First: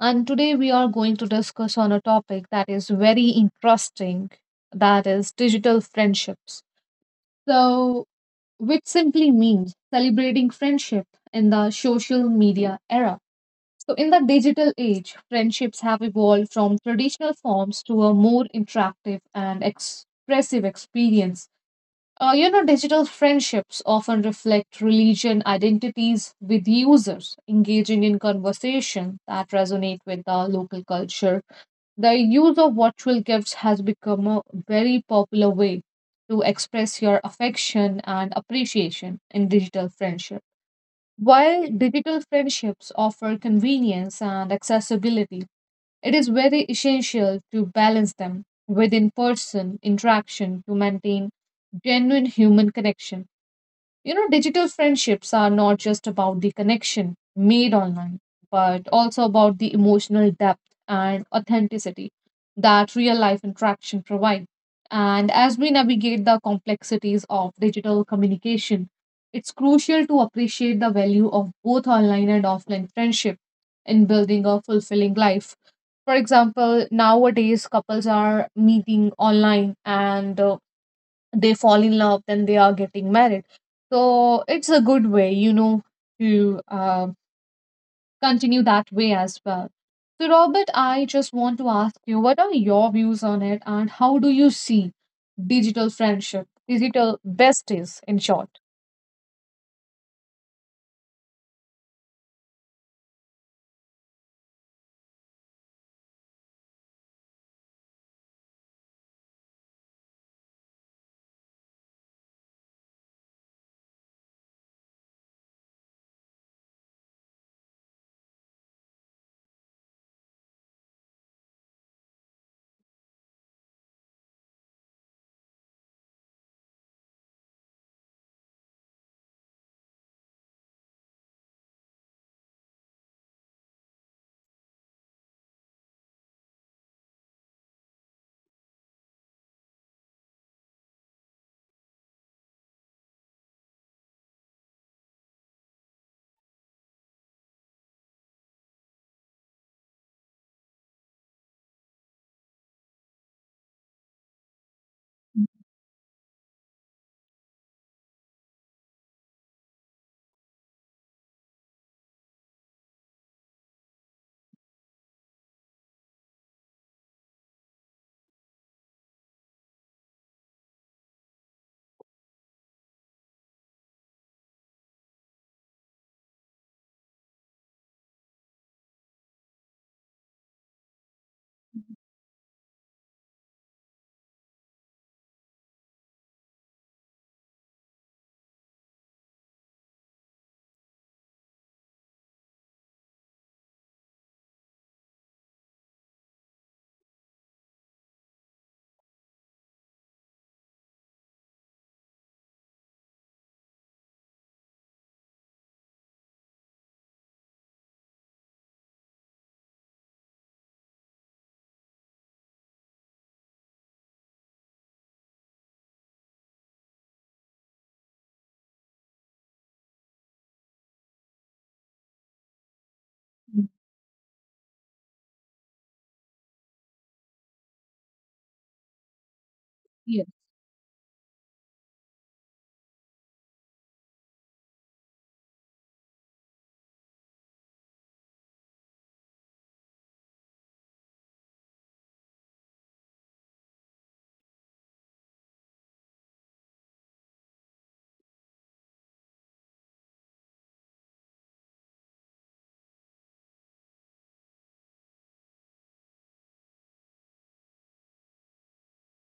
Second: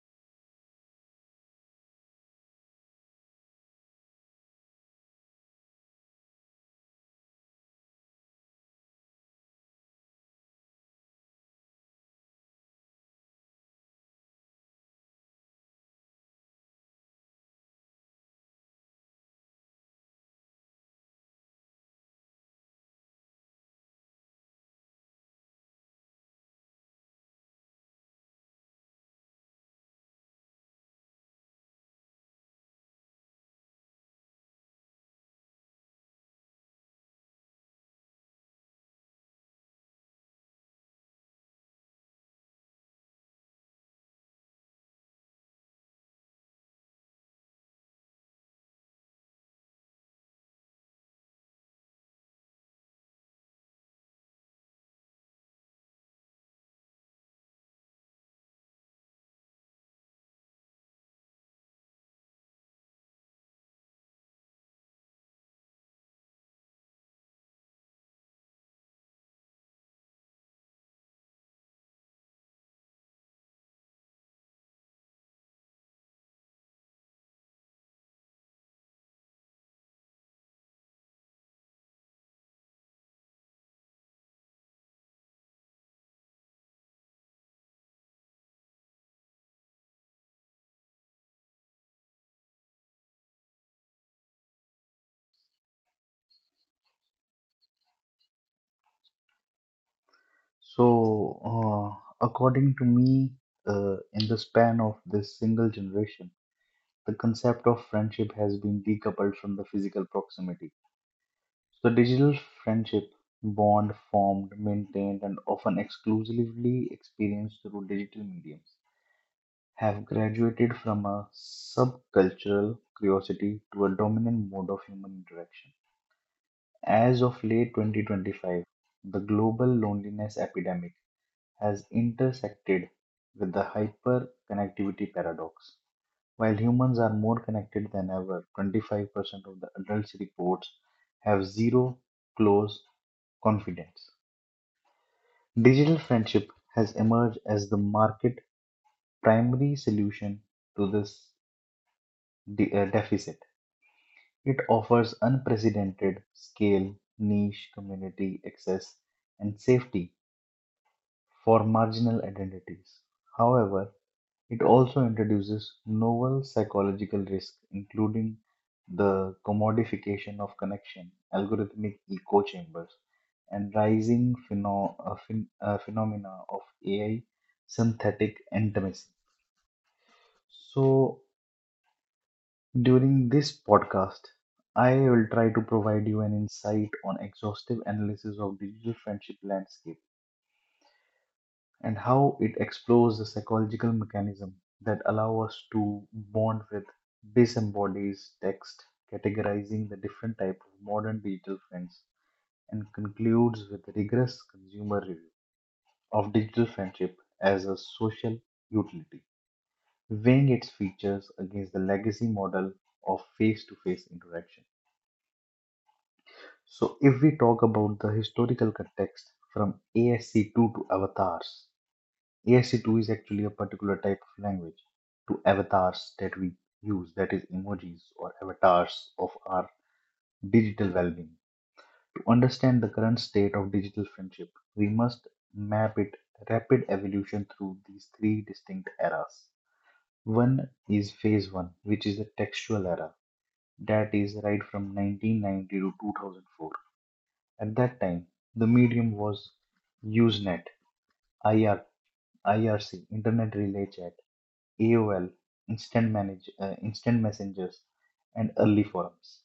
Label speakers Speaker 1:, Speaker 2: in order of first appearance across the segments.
Speaker 1: And today we are going to discuss on a topic that is very interesting, that is digital friendships. So, which simply means celebrating friendship in the social media era. So, in the digital age, friendships have evolved from traditional forms to a more interactive and expressive experience. Digital friendships often reflect religion identities with users, engaging in conversation that resonate with the local culture. The use of virtual gifts has become a very popular way to express your affection and appreciation in digital friendship. While digital friendships offer convenience and accessibility, it is very essential to balance them with in person interaction to maintain genuine human connection. You know, digital friendships are not just about the connection made online, but also about the emotional depth and authenticity that real life interaction provides. And as we navigate the complexities of digital communication, it's crucial to appreciate the value of both online and offline friendship in building a fulfilling life. For example, nowadays couples are meeting online and they fall in love, then they are getting married. So it's a good way, you know, to continue that way as well. So Robert, I just want to ask you, what are your views on it and how do you see digital friendship, digital besties in short?
Speaker 2: So, according to me, in the span of this single generation, the concept of friendship has been decoupled from the physical proximity. So, digital friendship bond formed, maintained, and often exclusively experienced through digital mediums have graduated from a subcultural curiosity to a dominant mode of human interaction. As of late 2025, the global loneliness epidemic has intersected with the hyperconnectivity paradox. While humans are more connected than ever, 25% of the adults reports have zero close confidence. Digital friendship has emerged as the market primary solution to this deficit. It offers unprecedented scale, niche, community access, and safety for marginal identities. However, it also introduces novel psychological risks, including the commodification of connection, algorithmic echo chambers, and rising phenomena of AI synthetic intimacy. So, during this podcast, I will try to provide you an insight on exhaustive analysis of digital friendship landscape and how it explores the psychological mechanism that allow us to bond with disembodies text, categorizing the different type of modern digital friends, and concludes with a rigorous consumer review of digital friendship as a social utility, weighing its features against the legacy model of face-to-face interaction. So, if we talk about the historical context from ASC2 to avatars, ASC2 is actually a
Speaker 1: Mhm.
Speaker 2: particular type of language to avatars that we use, that is, emojis or avatars of our
Speaker 1: Yes.
Speaker 2: digital well being. To understand the current state of digital friendship, we must map its rapid evolution through these three distinct eras. One is phase one, which is the textual era, that is, right from 1990 to 2004. At that time, the medium was Usenet, IR, IRC, Internet Relay Chat, AOL, instant messengers, and early forums.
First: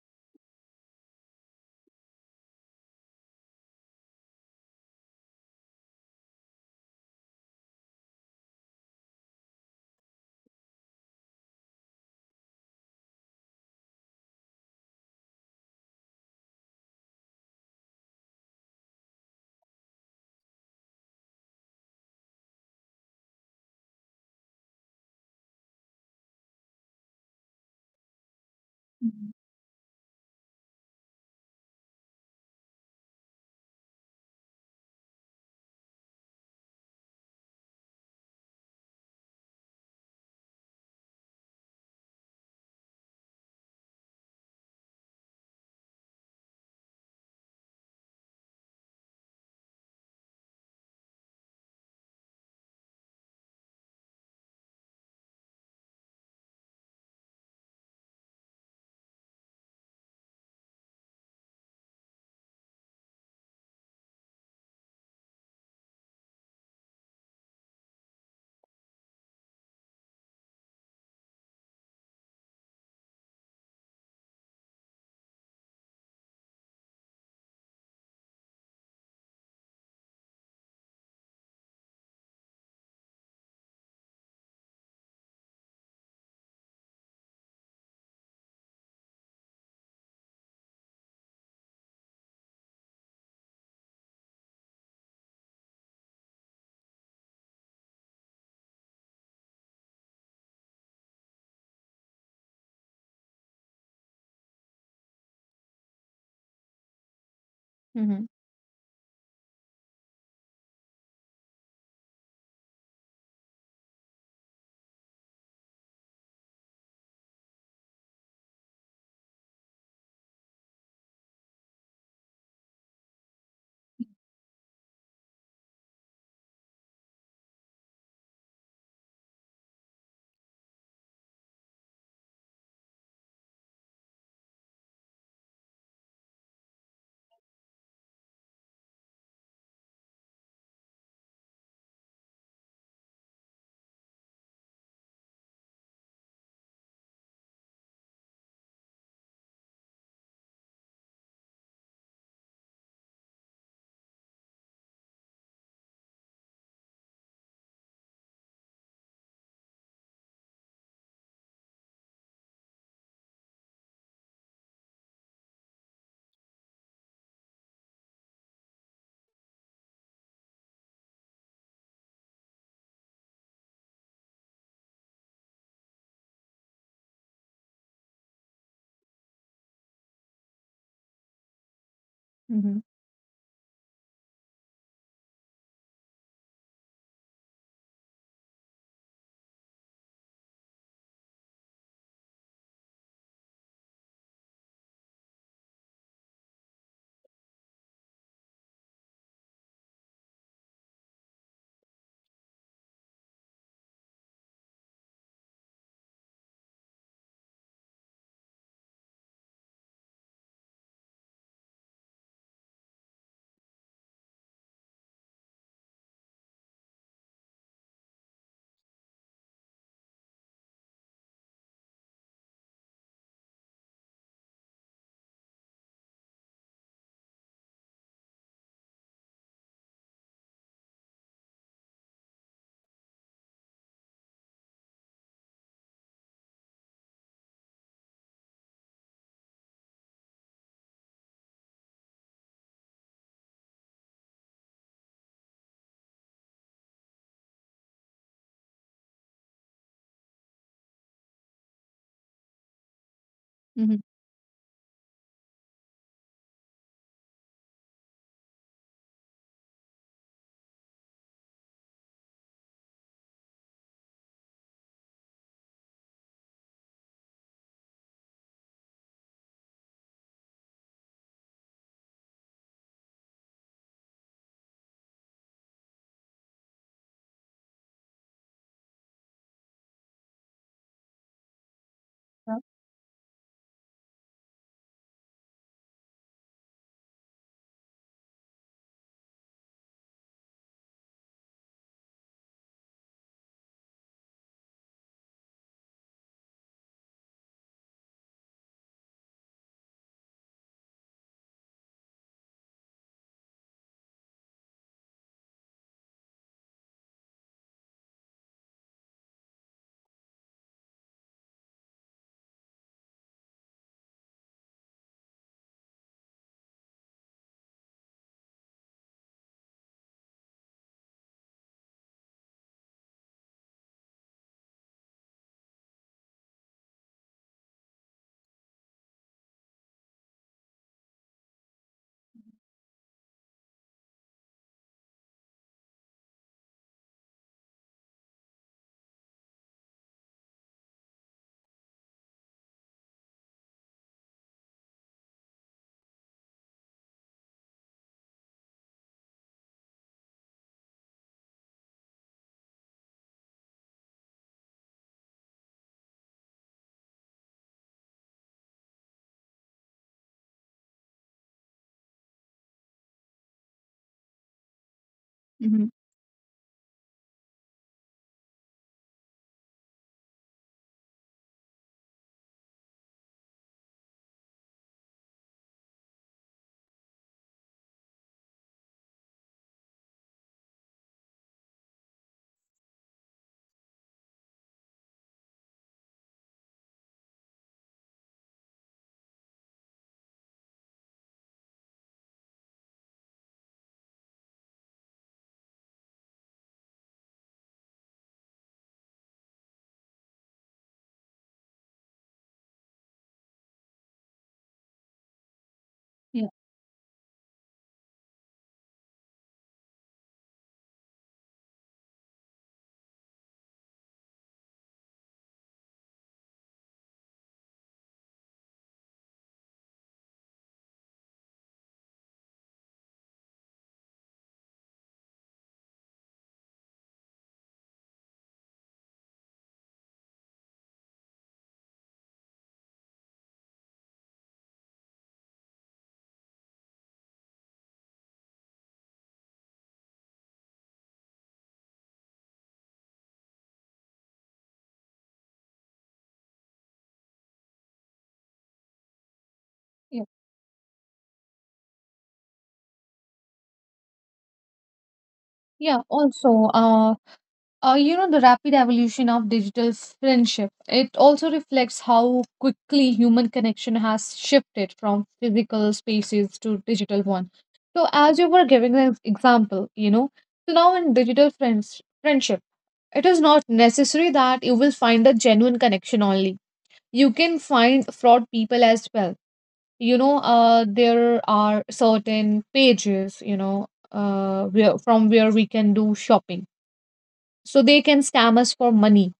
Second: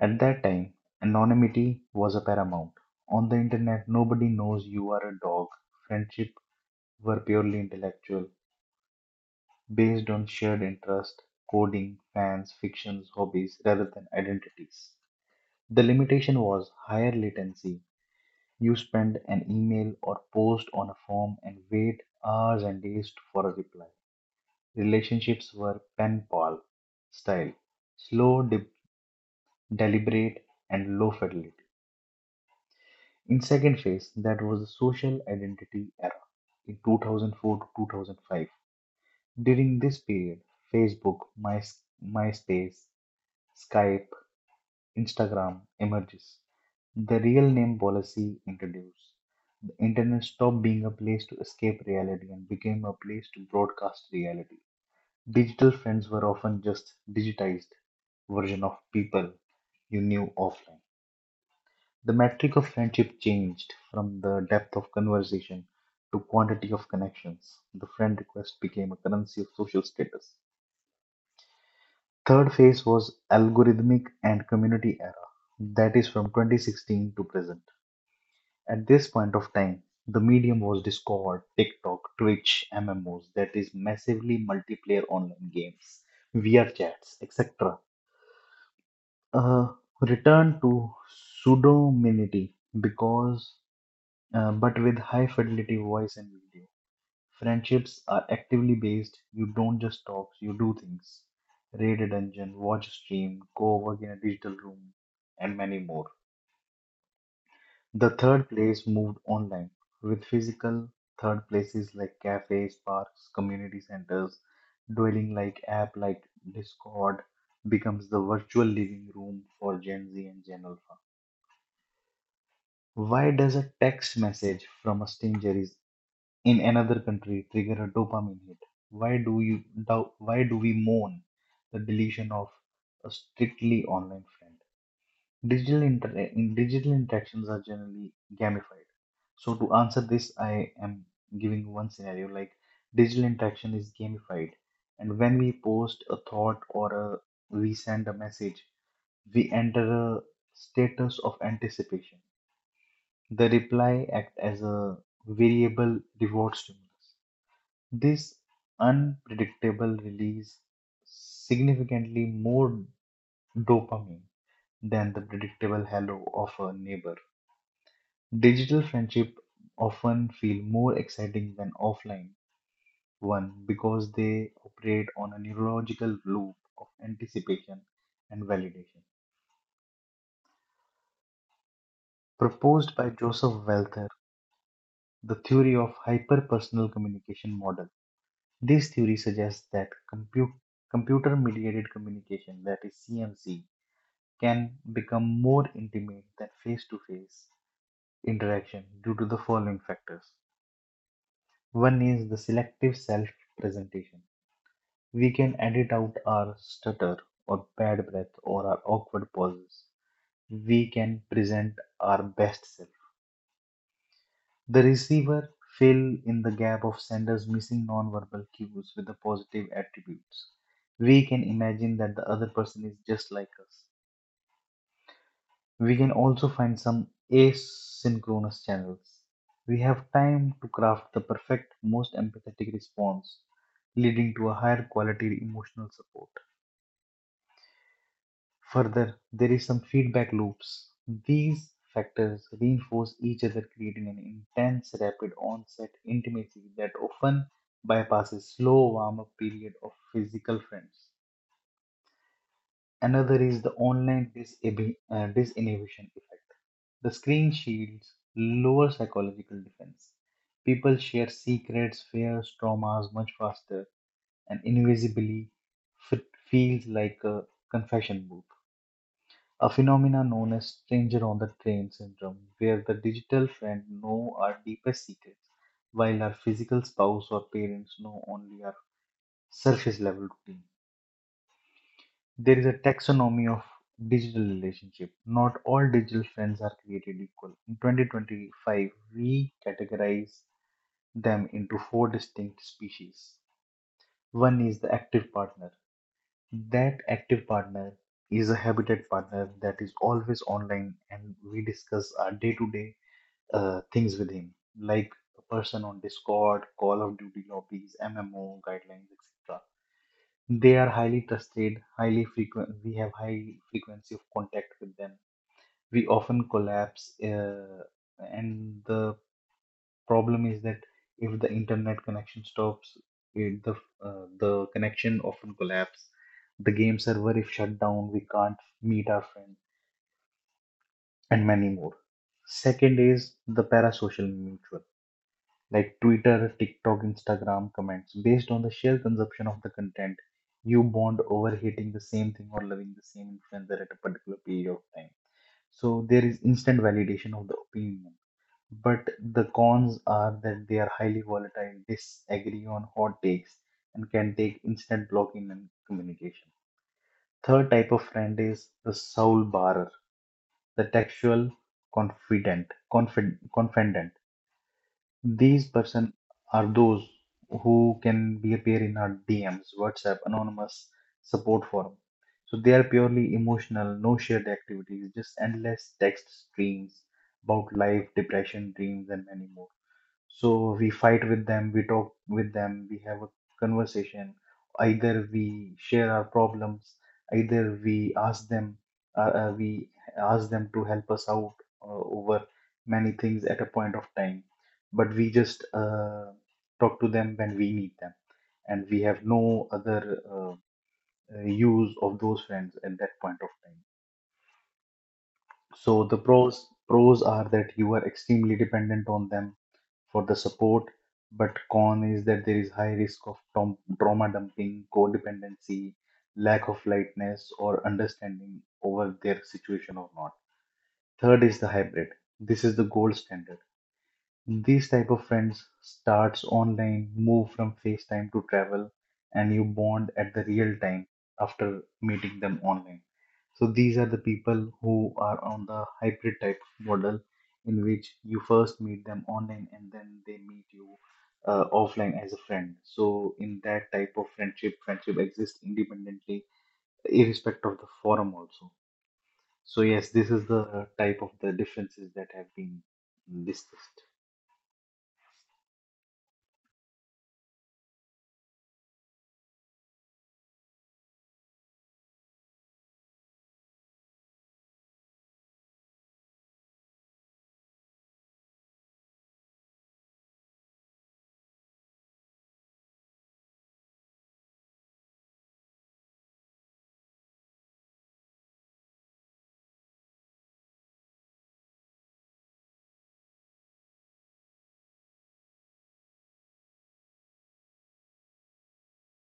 Speaker 2: At that time, anonymity was a paramount. On the internet, nobody knows you are a dog. Friendship were purely intellectual, based on shared interest, coding, fans, fictions, hobbies, rather than identities. The limitation was higher latency. You spend an email or post on a form and wait hours and days for a reply. Relationships were pen pal style, slow,
Speaker 1: Mm-hmm.
Speaker 2: deliberate, and low fidelity. In second phase, that was the social identity era in 2004 to 2005. During this period, Facebook, My, MySpace, Skype, Instagram emerges. The real name policy introduced. The internet stopped being a place to escape reality and became a place to broadcast reality. Digital friends were often just digitized version of people you knew offline. The metric of friendship changed from the depth of conversation to quantity of connections. The friend request became a currency of social status. Third phase was algorithmic and community era. That is from 2016 to present. At this point of time, the medium was Discord, TikTok, Twitch, MMOs, that is massively multiplayer online games, VR chats, etc. uh, Return to pseudonymity, because but with high fidelity voice and video, friendships are actively based. You don't just talk, you do things: raid a dungeon, watch a stream, go work in a digital room, and many more. The
Speaker 1: Mm-hmm.
Speaker 2: third place moved online, with physical third places like cafes, parks, community centers dwelling like app like Discord becomes the virtual living room for gen z and gen alpha. Why does a text message from a stranger is in another country trigger a dopamine hit? Why do we mourn the deletion of a strictly online friend? Digital inter in digital interactions are generally gamified. So to answer this, I am giving one scenario like digital interaction is gamified, and when we post a thought we send a message, we enter a status of anticipation. The reply act as a variable reward stimulus. This unpredictable release significantly more dopamine than the predictable hello of a neighbor. Digital friendship often feel more exciting than offline one because they operate on a neurological loop of anticipation and validation.
Speaker 1: Mm-hmm.
Speaker 2: Proposed by Joseph Welter, the theory of hyperpersonal communication model. This theory suggests that compu- computer mediated communication, that is CMC, can become more intimate than face to face interaction due to the following factors. One is the selective self presentation. We can edit out our stutter or bad breath or our awkward pauses. We can present our best self. The receiver fill in the gap of sender's missing nonverbal cues with the positive attributes. We can imagine that the other person is just like us. We can also find some asynchronous channels. We have time to craft the perfect, most empathetic response, leading to a higher quality emotional support. Further, there is some feedback loops. These factors reinforce each other, creating an intense, rapid onset intimacy that often bypasses slow warm up period of physical friends. Another is the online disinhibition effect. The screen shields lower psychological defense. People share secrets, fears, traumas much faster, and invisibly f- feels like a confession booth, a phenomena known as stranger on the train syndrome, where the digital friend know our deepest secrets, while our physical spouse or parents know only our surface level routine.
Speaker 1: Yeah.
Speaker 2: There is a taxonomy of digital relationship. Not all digital friends are created equal. In 2025, we categorize them into four distinct species. One is the active partner. That active partner is a habitat partner that is always online, and we discuss our day-to-day things with him, like a person on Discord, Call of Duty lobbies, MMO guidelines, etc. They are highly trusted, highly frequent. We have high frequency of contact with them. We often collapse, and the problem is that if the internet connection stops, it, the connection often collapse. The game server if shut down, we can't meet our friends and many more. Second is the parasocial mutual, like Twitter, TikTok, Instagram comments. Based on the sheer consumption of the content, you bond over hating the same thing or loving the same influencer at a particular period of time. So there is instant validation of the opinion. But the cons are that they are highly volatile, disagree on hot takes, and can take instant blocking and communication. Third type of friend is the soul barer, the textual confident. These
Speaker 1: Mm-hmm.
Speaker 2: person are those who can be appear in our DMs, WhatsApp, anonymous support forum. So they are purely emotional, no shared activities, just endless text streams about life, depression, dreams, and many more. So we fight with them, we talk with them, we have a conversation. Either we share our problems, either we ask them, we ask them to help us out over many things at a point of time. But we just talk to them when we need them, and we have no other use of those friends at that point of time. So the
Speaker 1: Yeah.
Speaker 2: pros are that you are extremely dependent on them for the support, but con is that there is high risk of trauma dumping, codependency, lack of lightness, or understanding over their situation or not. Third is the hybrid. This is the gold standard. These type of friends starts online, move from FaceTime to travel, and you bond at the real time after meeting them online. So these are the people who are on the hybrid type model in which you first meet them online and then they meet you offline as a friend. So in that type of friendship, friendship exists independently, irrespective of the forum also. So yes,
Speaker 1: Yeah.
Speaker 2: this is the type of the differences that have been discussed.
Speaker 1: Yeah. Also, you know, the rapid evolution of digital friendship, it also reflects how quickly human connection has shifted from physical spaces to digital one. So as you were giving an example, you know, so now in digital friendship, it is not necessary that you will find a genuine connection only. You can find fraud people as well. You know, there are certain pages, you know, where, from where we can do shopping, so they can scam us for money.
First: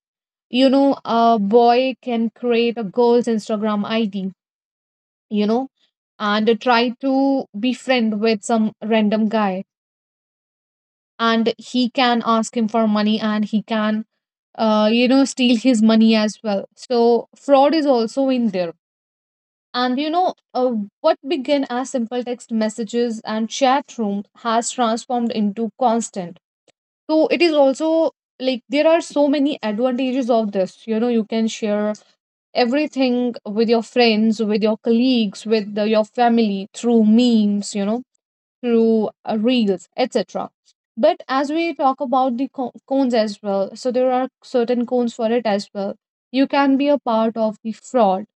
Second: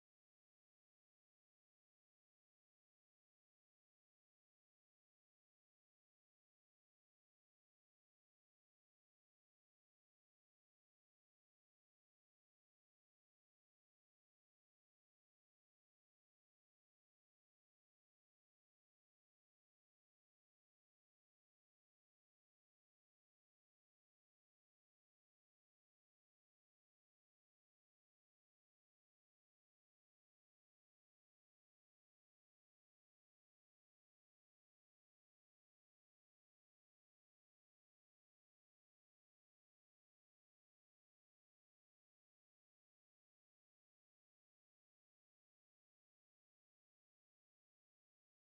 Speaker 1: You know, a boy can create a girl's Instagram ID, you know, and try to befriend with some random guy, and he can ask him for money, and he can, you know, steal his money as well. So fraud is also in there. And you know, what began as simple text messages and chat room has transformed into constant. So it is also like there are so many advantages of this, you know. You can share everything with your friends, with your colleagues, with the, your family through memes, you know, through reels, etc. But as we talk about the cones as well, so there are certain cones for it as well. You can be a part of the fraud.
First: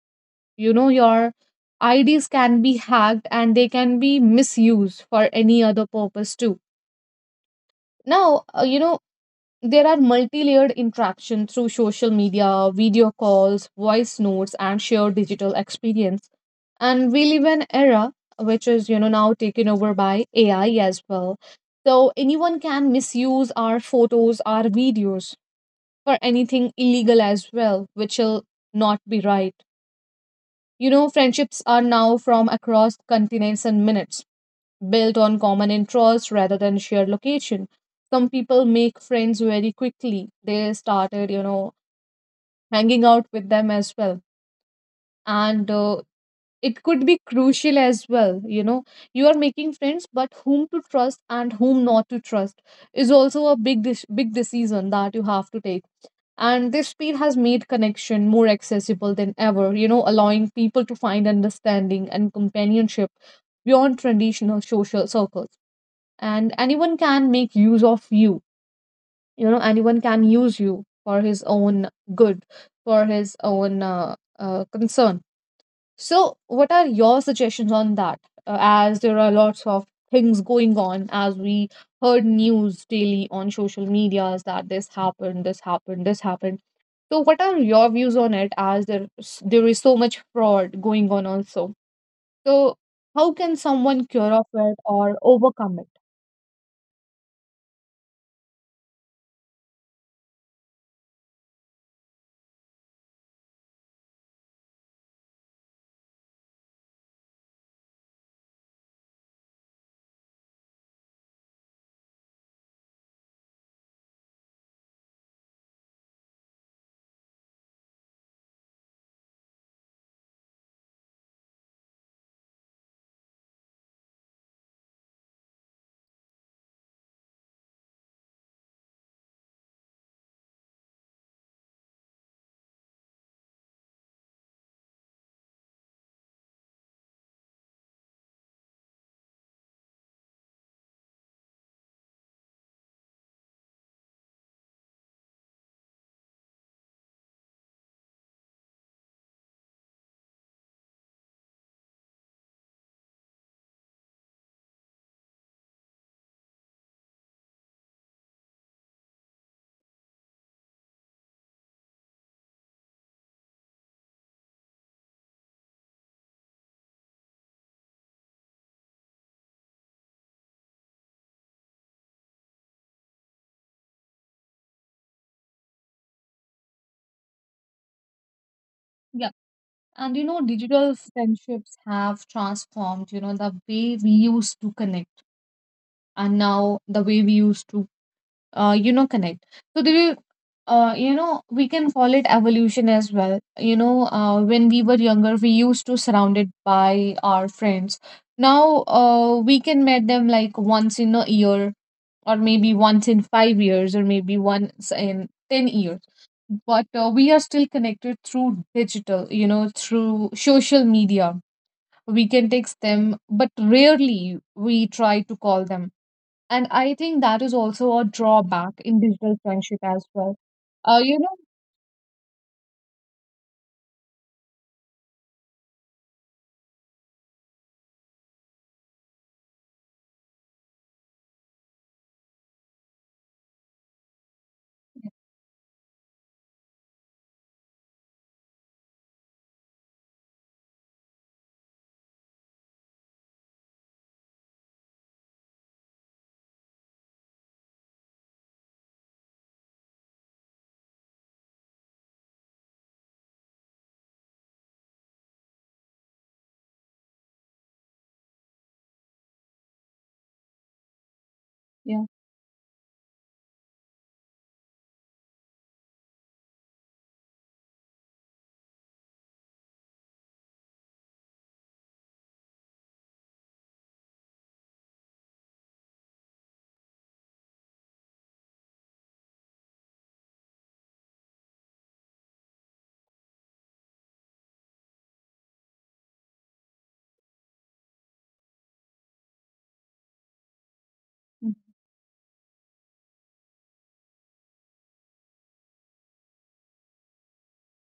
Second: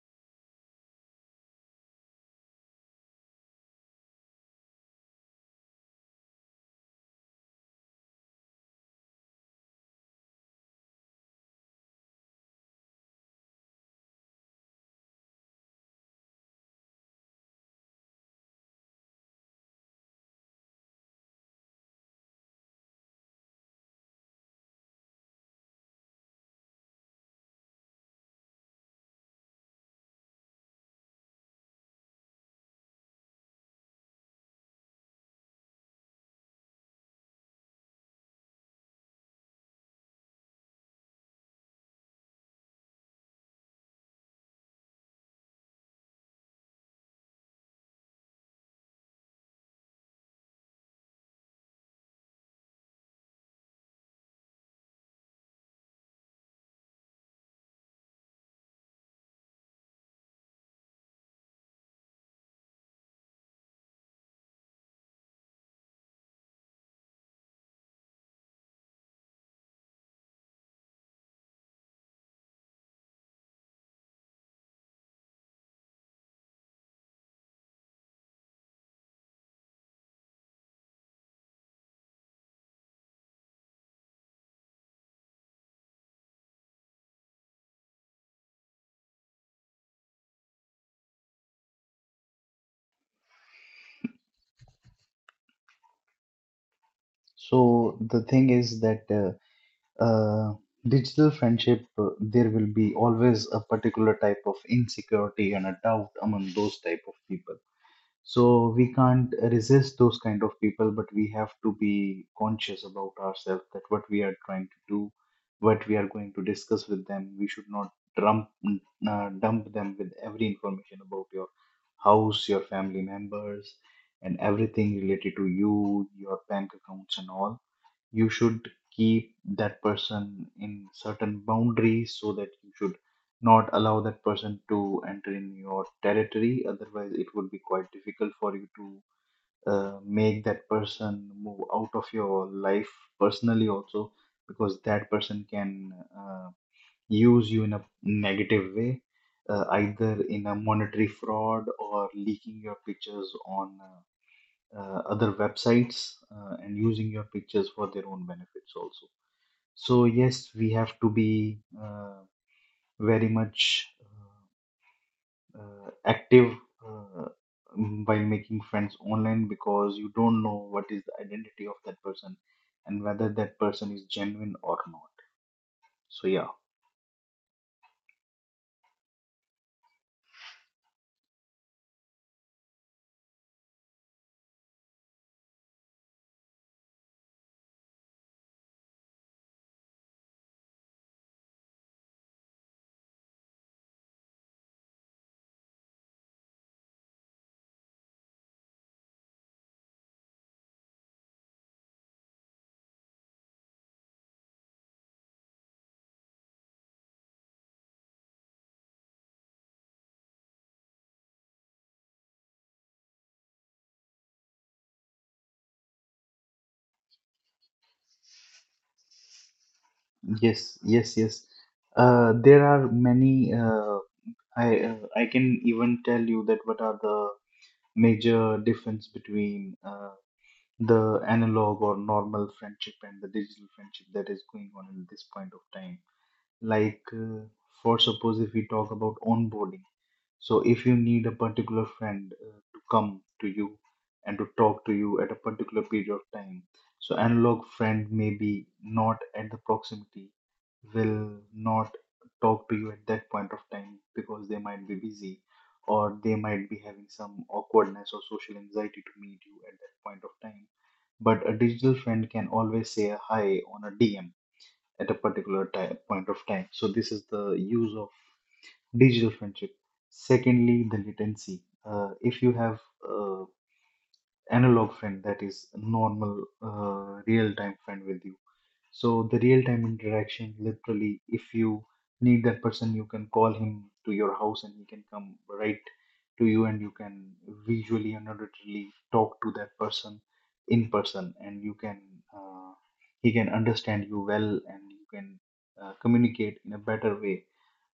Speaker 1: You know, your IDs can be hacked and they can be misused for any other purpose too. Now, you know, there are multi layered interaction through social media, video calls, voice notes, and shared digital experience. And we live in an era which is, you know, now taken over by AI as well. So anyone can misuse our photos, our videos for anything illegal as well, which will not be right. You know, friendships are now from across continents and minutes, built on common interests rather than shared location. Some people make friends very quickly. They started, you know, hanging out with them as well. And it could be crucial as well. You know, you are making friends, but whom to trust and whom not to trust is also a big, big decision that you have to take. And this speed has made connection more accessible than ever, you know, allowing people to find understanding and companionship beyond traditional social circles. And anyone can make use of you. You know, anyone can use you for his own good, for his own concern. So what are your suggestions on that? As there are lots of things going on, as we heard news daily on social medias that this happened, this happened, this happened, so what are your views on it, as there is so much fraud going on also. So how can someone cure of it or overcome it?
Speaker 2: So the thing is that uh, digital friendship, there will be always a particular type of insecurity and a doubt among those type of people. So we can't resist those kind of people, but we have to be conscious about ourselves that what we are trying to do, what we are going to discuss with them. We should not dump dump them with every information about your house, your family members, and everything related to you, your bank accounts, and all. You should keep that person in certain boundaries so that you should not allow that person to enter in your territory. Otherwise it would be quite difficult for you to make that person move out of your life personally also, because that person can uh, use you in a negative way, either in a monetary fraud or leaking your pictures on other websites and using your pictures for their own benefits also. So yes, we have to be very much active, uh, while making friends online, because you don't know what is the identity of that person and whether that person is genuine or not. So yeah,
Speaker 1: And you know, digital friendships have transformed, you know, the way we used to connect and now the way we used to, you know, connect. So, do you, you know, we can call it evolution as well. You know, when we were younger, we used to surrounded by our friends. Now, we can meet them like once in a year, or maybe once in 5 years, or maybe once in 10 years. But we are still connected through digital, you know, through social media. We can text them, but rarely we try to call them. And I think that is also a drawback in digital friendship as well.
Speaker 2: yes,
Speaker 1: Uh,
Speaker 2: yes,
Speaker 1: you
Speaker 2: yes.
Speaker 1: know,
Speaker 2: There are many. I can even tell you that what are the major difference between the analog or normal friendship and the digital friendship that is going on in this point of time, like uh, for suppose. If we talk about onboarding, so if you need a particular friend to come to you and to talk to you at a particular period of time, so analog friend maybe not at the proximity, will not talk to you at that point of time because they might be busy or they might be having some awkwardness or social anxiety to meet you at that point of time. But a digital
Speaker 1: yeah,
Speaker 2: friend can always say a hi on a dm at a particular time, point of time. So this is the use of digital friendship. Secondly, the latency. If you have uh, analog friend that is normal real time friend with you, so the real time interaction, literally, if you need that person, you can call him to your house and he can come right to you, and you can visually and auditory talk to that person in person,
Speaker 1: mm,
Speaker 2: and you can uh, he can understand you well, and you can communicate in a better way.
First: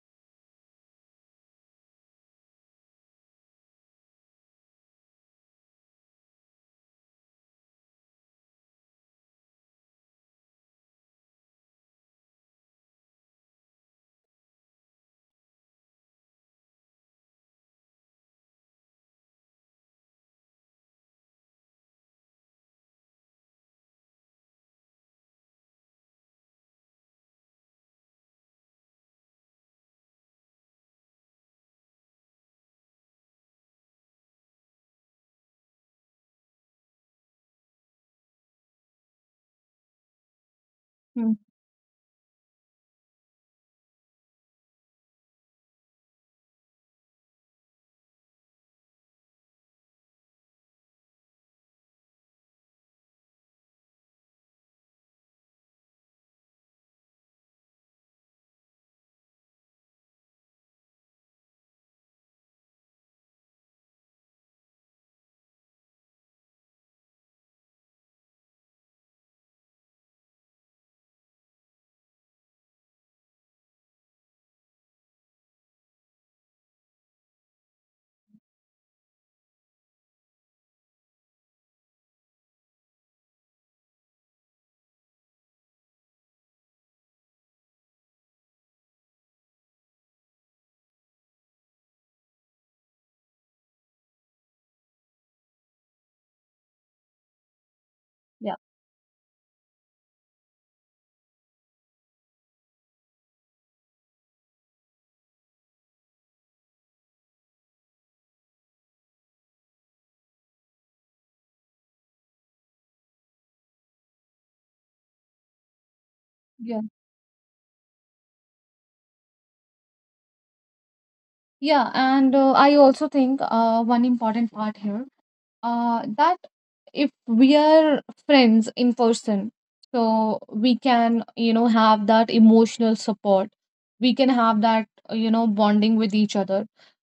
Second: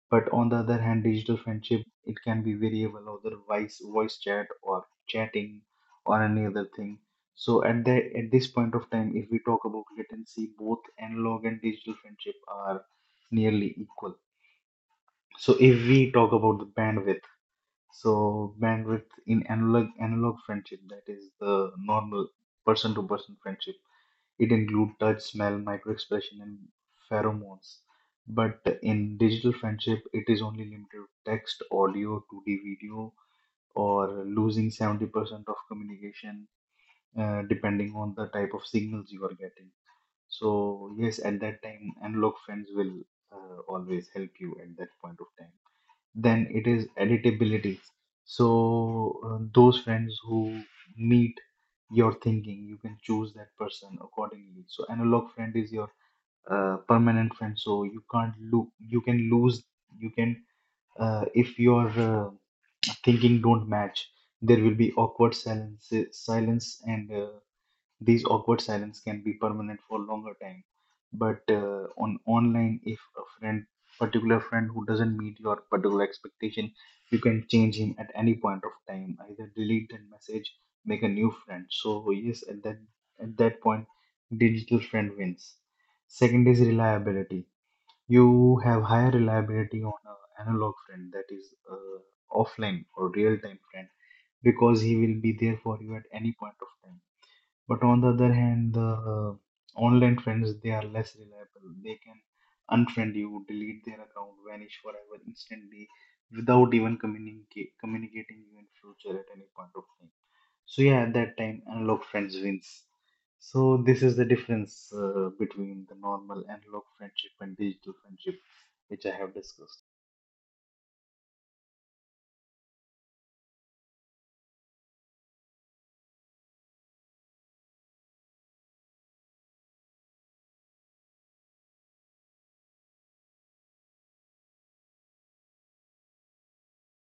Speaker 2: But on the other hand, digital friendship, it can be variable, other voice chat or chatting or any other thing. So at the at this point of time, if we talk about latency, both analog and digital friendship are nearly equal. So if we talk about the bandwidth, so bandwidth in analog friendship, that is the normal person to person friendship, it includes touch, smell, microexpression, and pheromones. But in digital friendship, it is only limited to text, audio, 2D video, or losing 70% of communication depending on the type of signals you are getting. So, yes,
Speaker 1: mm,
Speaker 2: at that time, analog friends will always help you at that point of time. Then it is editability. So those friends who meet your thinking, you can choose that person accordingly. So analog friend is your permanent friend. So you can't lose. You can lose. You can If your thinking don't match, there will be awkward silence, silence, and these awkward silence can be permanent for longer time. But on online, if a friend, particular friend who doesn't meet your particular expectation, you can change him at any point of time. Either delete that message, make a new friend. So yes, at that point, digital friend wins. Second is reliability. You have higher reliability on an analog friend, that is offline or real time friend, because he will be there for you at any point of time. But on the other
Speaker 1: yeah,
Speaker 2: hand, the online friends, they are less reliable. They can unfriend you, delete their account, vanish forever instantly without even communicating you in future at any point of time. So yeah, at that time, analog friends wins. So this is the difference between the normal
Speaker 1: yeah,
Speaker 2: analog friendship and digital friendship, which I have discussed.
Speaker 1: yeah. And I also think one important part here, that if we are friends in person, so we can, you know, have that emotional support. We can have that, you know, bonding with each other.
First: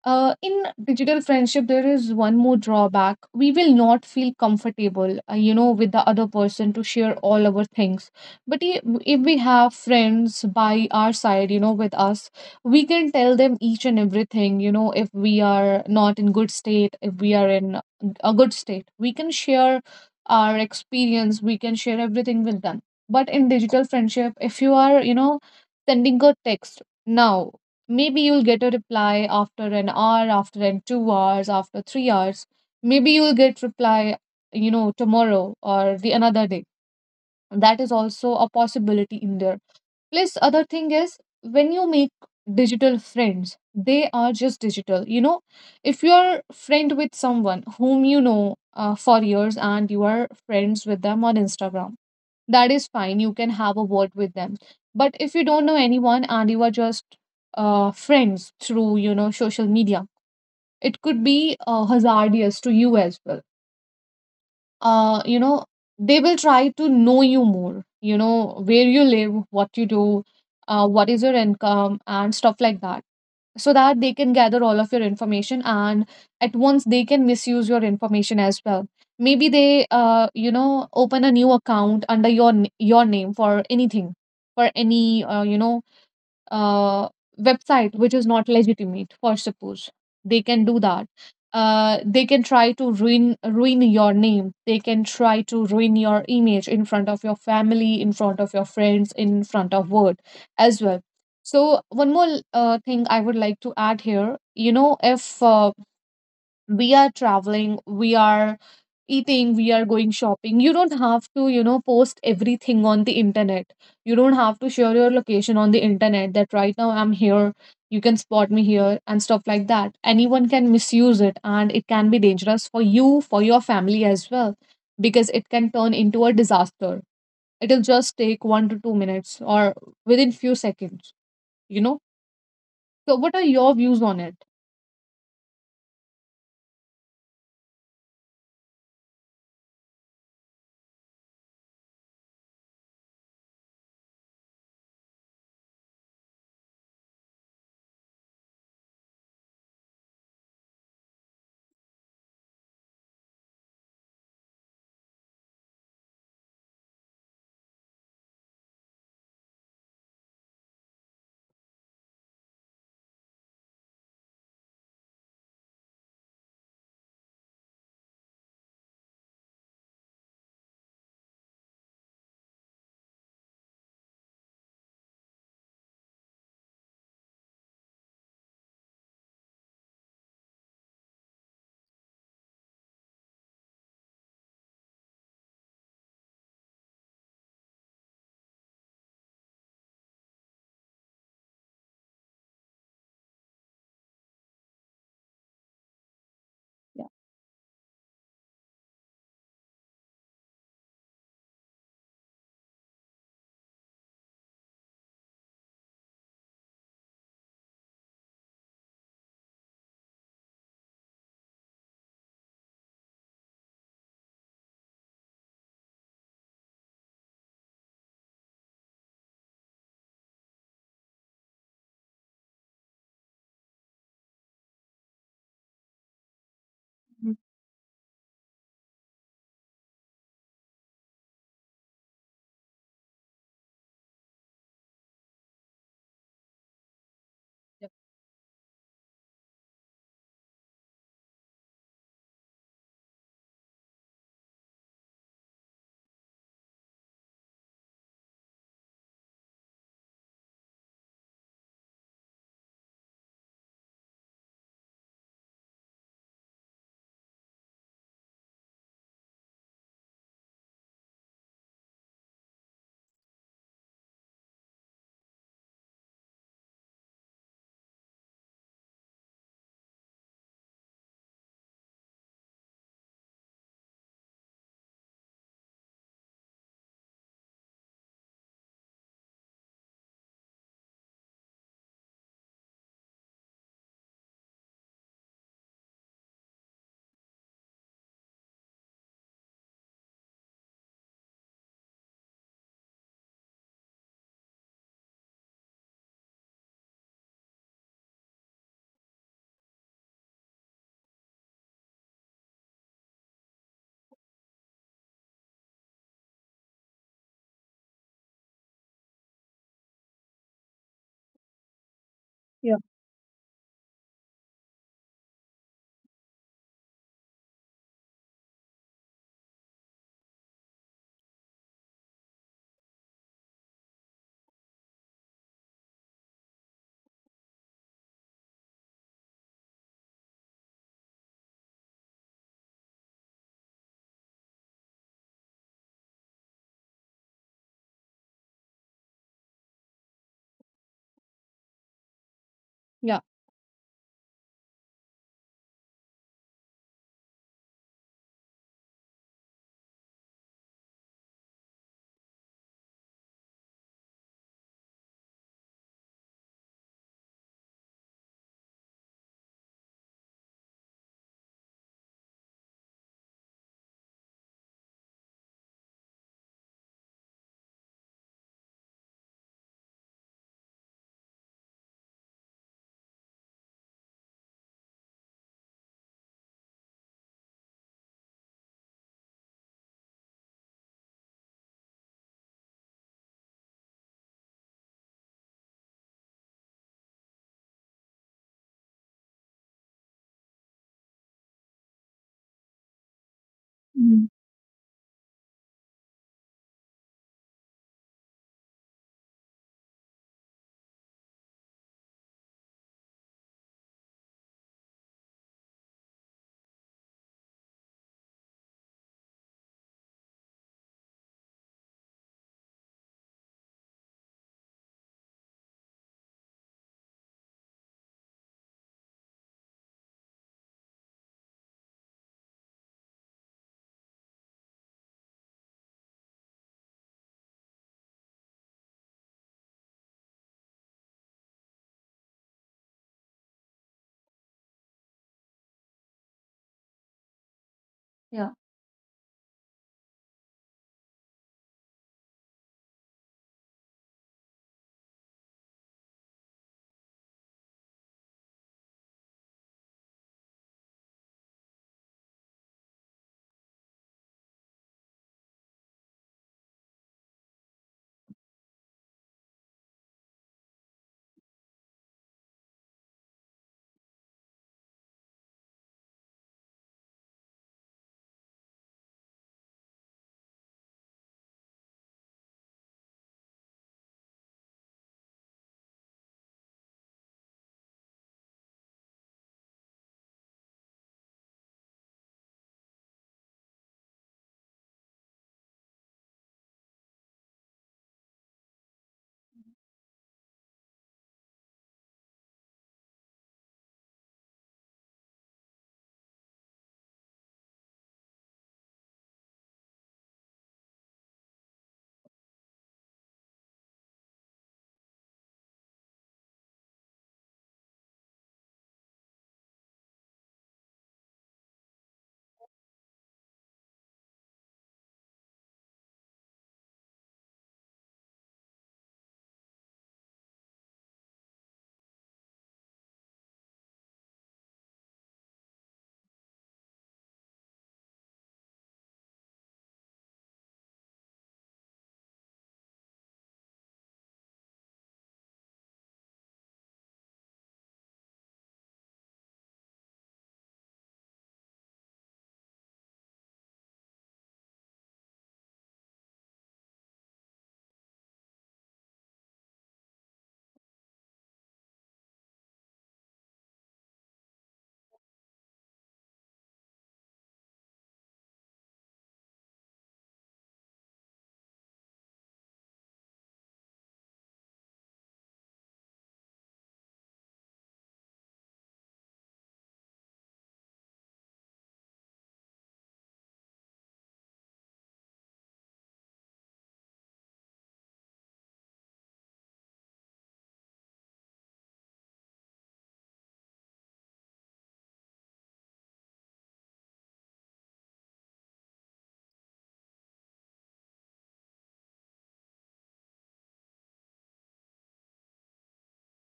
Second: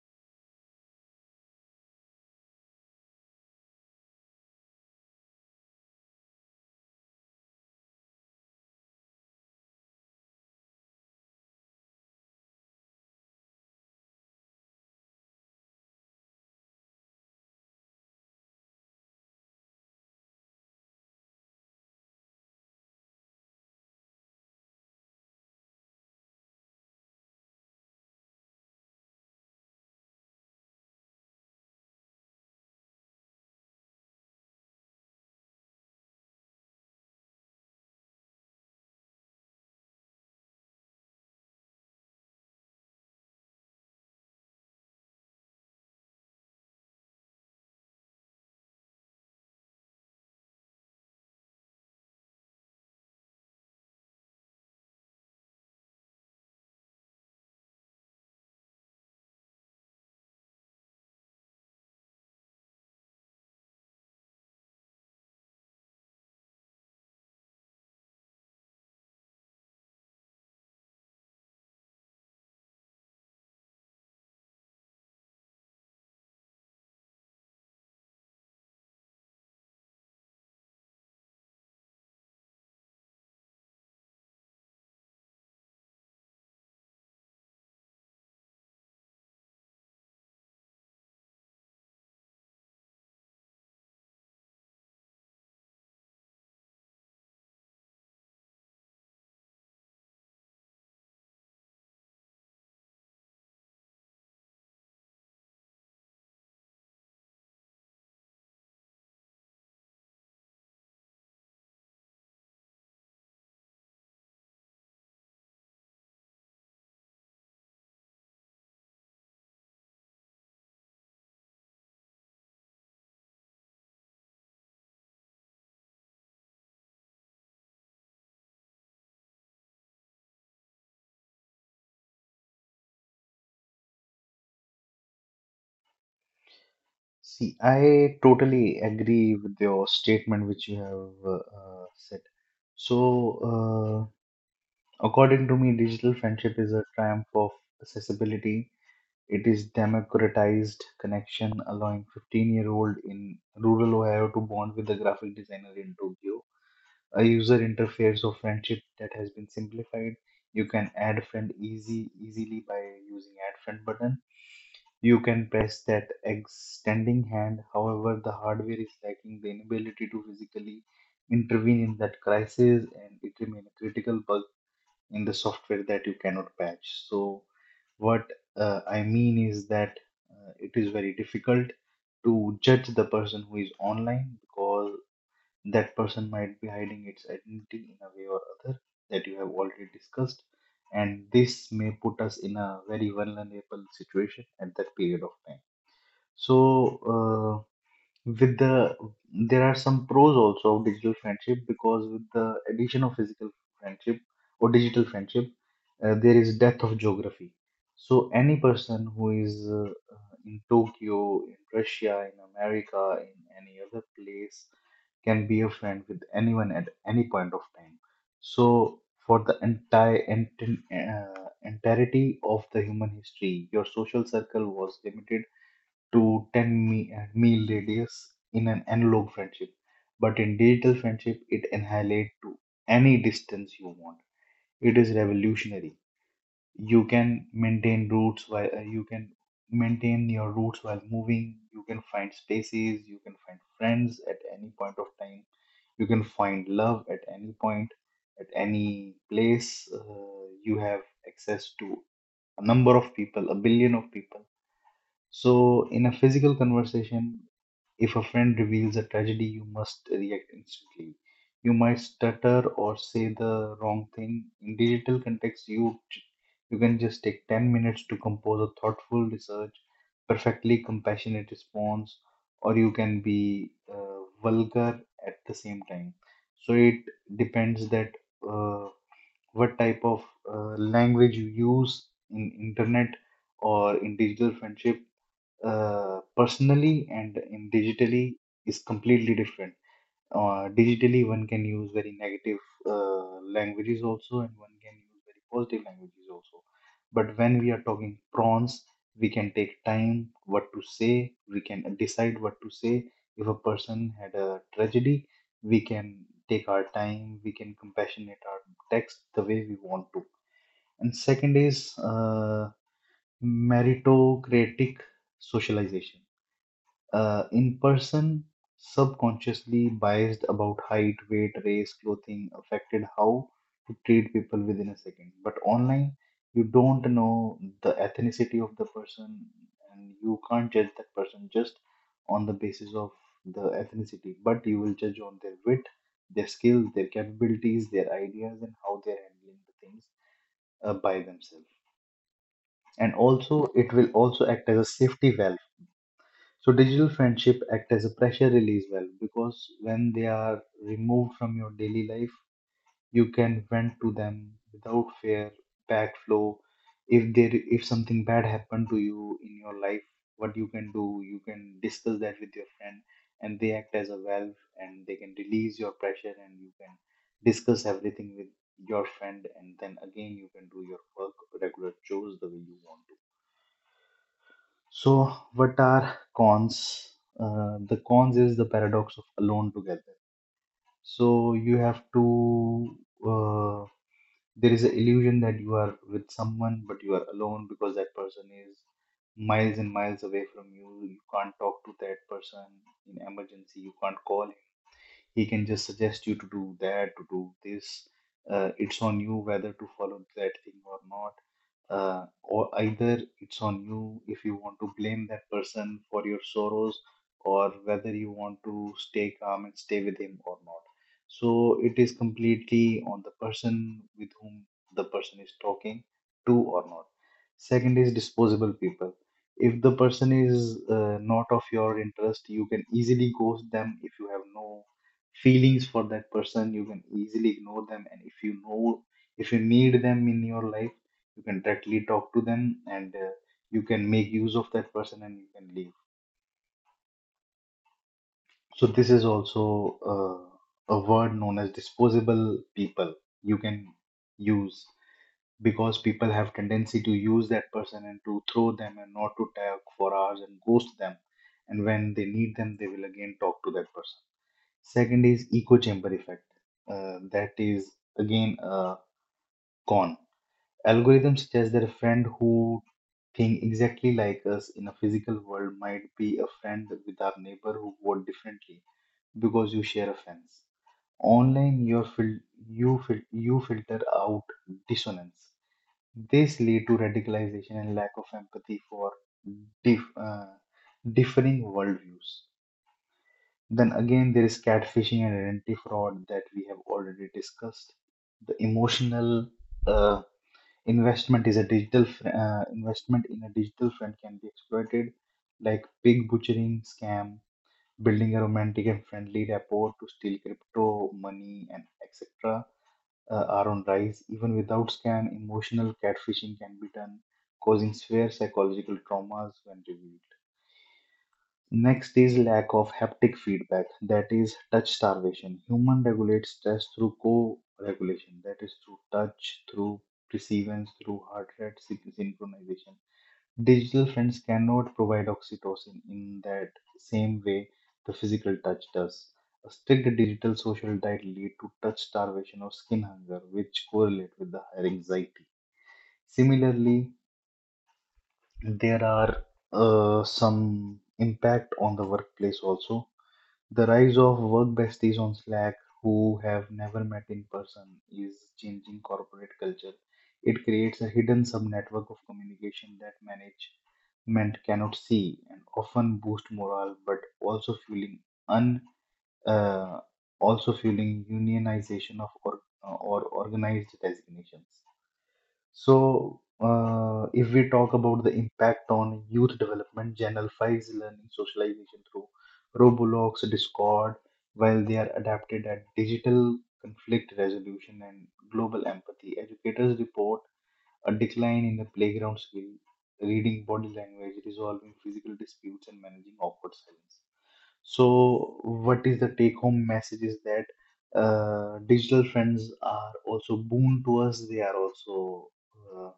Speaker 1: In digital friendship, there is one more drawback. We will not feel comfortable, you know, with the other person to share all our things. But if we have friends by our side, you know, with us, we can tell them each and everything, you know. If we are not in good state, if we are in a good state, we can share our experience, we can share everything with them. But in digital friendship, if you are, you know, sending a text now, maybe you'll get a reply after an hour, after an 2 hours, after 3 hours. Maybe you'll get reply, you know, tomorrow or the another day. That is also a possibility in there. Plus, other thing is when you make digital friends, they are just digital. You know, if you're friend with someone whom you know for years and you are friends with them on Instagram, that is fine. You can have a word with them. But if you don't know anyone and you are just friends through, you know, social media, it could be hazardous to you as well. You know, they will try to know you more, you know, where you live, what you do, what is your income and stuff like that, so that they can gather all of your information and at once they can misuse your information as well. Maybe they, you know, open a new account under your your name for anything, for any, you know, uh, website which is not legitimate for suppose. They can do that. They can try to ruin your name, they can try to ruin your image in front of your family, in front of your friends, in front of world as well. So one more thing I would like to add here, you know, if we are traveling, we are eating, we are going shopping, you don't have to, you know, post everything on the internet. You don't have to share your location on the internet that right now I'm here, you can spot me here, and stuff like that. Anyone can misuse it, and it can be dangerous for you, for your family as well, because it can turn into a disaster. It'll just take 1 to 2 minutes or within few seconds, you know. So, what are your views on it?
Speaker 2: See, I totally agree with your statement which you have said. So, uh, According to me, digital friendship is a triumph of accessibility. It is democratized connection, allowing 15-year-old in rural Ohio to bond with a graphic designer in Tokyo. A user interface of friendship that has been simplified. You can add friend easy easily by using add friend button. You can press that extending hand. However, the hardware is lacking the inability to physically intervene in that crisis, and it remains a critical in the software that you cannot patch. So what I mean is that it is very difficult to judge the person who is online because that person might be hiding its identity in a way or other that you have already discussed, and this may put us in a very vulnerable situation at that period of time. So
Speaker 1: Yeah.
Speaker 2: with the there are some pros also of digital friendship because with the addition of physical friendship or digital friendship, there is depth of geography. So any person who is in Tokyo, in Russia, in America, in any other place can be a friend with anyone at any point of time. So for the entirety of the human history, your social circle was limited to 10
Speaker 1: Mhm.
Speaker 2: mile radius in an analog friendship. But in digital friendship, it annihilates to any distance you want. It is revolutionary.
Speaker 1: Yeah.
Speaker 2: You can maintain your roots while moving. You can find spaces. You can find friends at any point of time. You can find love at any point, at any place. You have access to a number of people, a billion of people. So, in a physical conversation, if a friend reveals a tragedy, you must react instantly. You might stutter or say the wrong thing. In digital context, you can just take 10 minutes to compose a thoughtful research, perfectly compassionate response, or you can be vulgar at the same time. So it depends that uh, what type of language you use in internet or in digital friendship, personally and in digitally, is completely different. Digitally, one can use very negative languages also, and one can use very positive languages also. But when we are talking prawns, we can take time what to say, we can decide what to say. If a person had a tragedy, we can take our time, we can compassionate our text the way we want to. And second is meritocratic socialization. In person, subconsciously biased about height, weight, race, clothing, affected how to treat people within a second. But online, you don't know the ethnicity of the person, and you can't judge that person just on the basis of the ethnicity, but you will judge on their wit, their skills, their capabilities, their ideas, and how they're handling the things by themselves. And
Speaker 1: Yeah.
Speaker 2: also it will also act as a safety valve. So digital friendship act as a pressure release valve because when they are removed from your daily life, you can vent to them without fear, backflow. If something bad happened to you in your life, what you can do, you can discuss that with your friend, and they act as a valve and they can release your pressure, and you can discuss everything with your friend, and then again you can do your work, regular chores the way you want. So, what are cons? The cons is the paradox of alone together. So, you have to, uh, there is an illusion that you are with someone, but you are alone because that person is miles and miles away from you. You can't talk to that person in emergency, you can't
Speaker 1: Mhm.
Speaker 2: call. He can just suggest you to do that, to do this. It's on you whether to follow that thing or not. Or either it's on you if you want to blame that person for your sorrows, or whether you want to stay calm and stay with him or not. So it is completely on the person with whom the person is talking to or not. Second is disposable people. If the person is not of your interest, you can easily ghost them. If you have no feelings for that person, you can easily ignore them. And if you know if you need them in your life, you can directly talk to them, and you can make use of that person and you can leave.
Speaker 1: Yeah.
Speaker 2: So this is also a word known as disposable people. You can use, because people have tendency to use that person and to throw them and not to talk for hours and ghost them, and when they need them they will again talk to that person. Second is echo chamber effect. That is again a con. Algorithms suggest that a friend who think exactly like us in a physical world might be a friend with our neighbor who vote differently because you share a fence. Online, you filter out dissonance. This lead to radicalization and lack of empathy for dif- uh, differing worldviews. Then again, there is catfishing and identity fraud that we have already discussed. The emotional uh, investment in a digital friend can be exploited, like pig butchering scam, building a romantic and friendly rapport to steal crypto money and etc. Are on rise. Even without scam, emotional catfishing can be done, causing severe psychological traumas when revealed. Next is lack of haptic feedback, that is touch starvation. Human regulates stress through co-regulation, that is through touch, through perceivance, through heart rate synchronization. Digital friends cannot provide oxytocin in that same way the physical touch does. A strict digital social diet lead to touch starvation or skin hunger, which correlate with the higher anxiety. Similarly, there are some impact on the workplace also. The rise of work besties on Slack who have never met in person is changing corporate culture. It creates a hidden subnetwork of communication that management cannot see and often boost morale, but also fueling un uh, also fueling unionization of or organized resignations. So, if we talk about the impact on youth development, Channel 5's learning socialization through Roblox, Discord, while they are adapted at digital conflict resolution and global empathy. Educators report a decline in the playground skill, reading body language, resolving physical disputes, and managing awkward silence. So, what is the take home message is that digital friends are also boon to us, they are also uh,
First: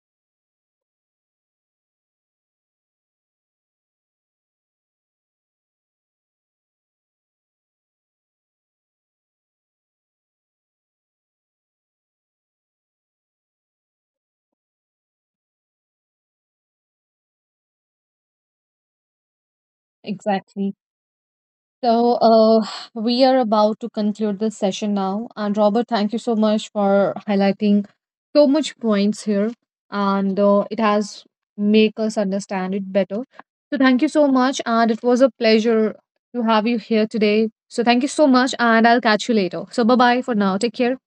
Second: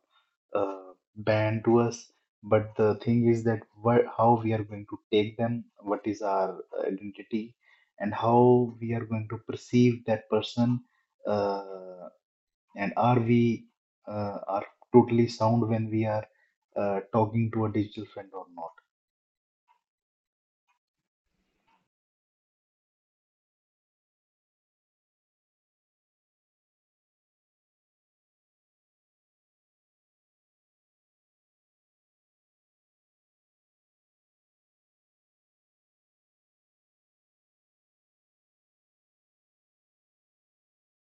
Speaker 2: ban to us. But the thing is that what, how we are going to take them, what is our identity, and how we are going to perceive that person, uh, and are we are totally sound when we are talking to a digital friend or not?
Speaker 1: Exactly. So, we are about to conclude this session now. And Robert, thank you so much for highlighting so much points here, and it has make us understand it better. So, thank you so much, and it was a pleasure to have you here today. So, thank you so much, and I'll catch you later. So, bye bye for now. Take care.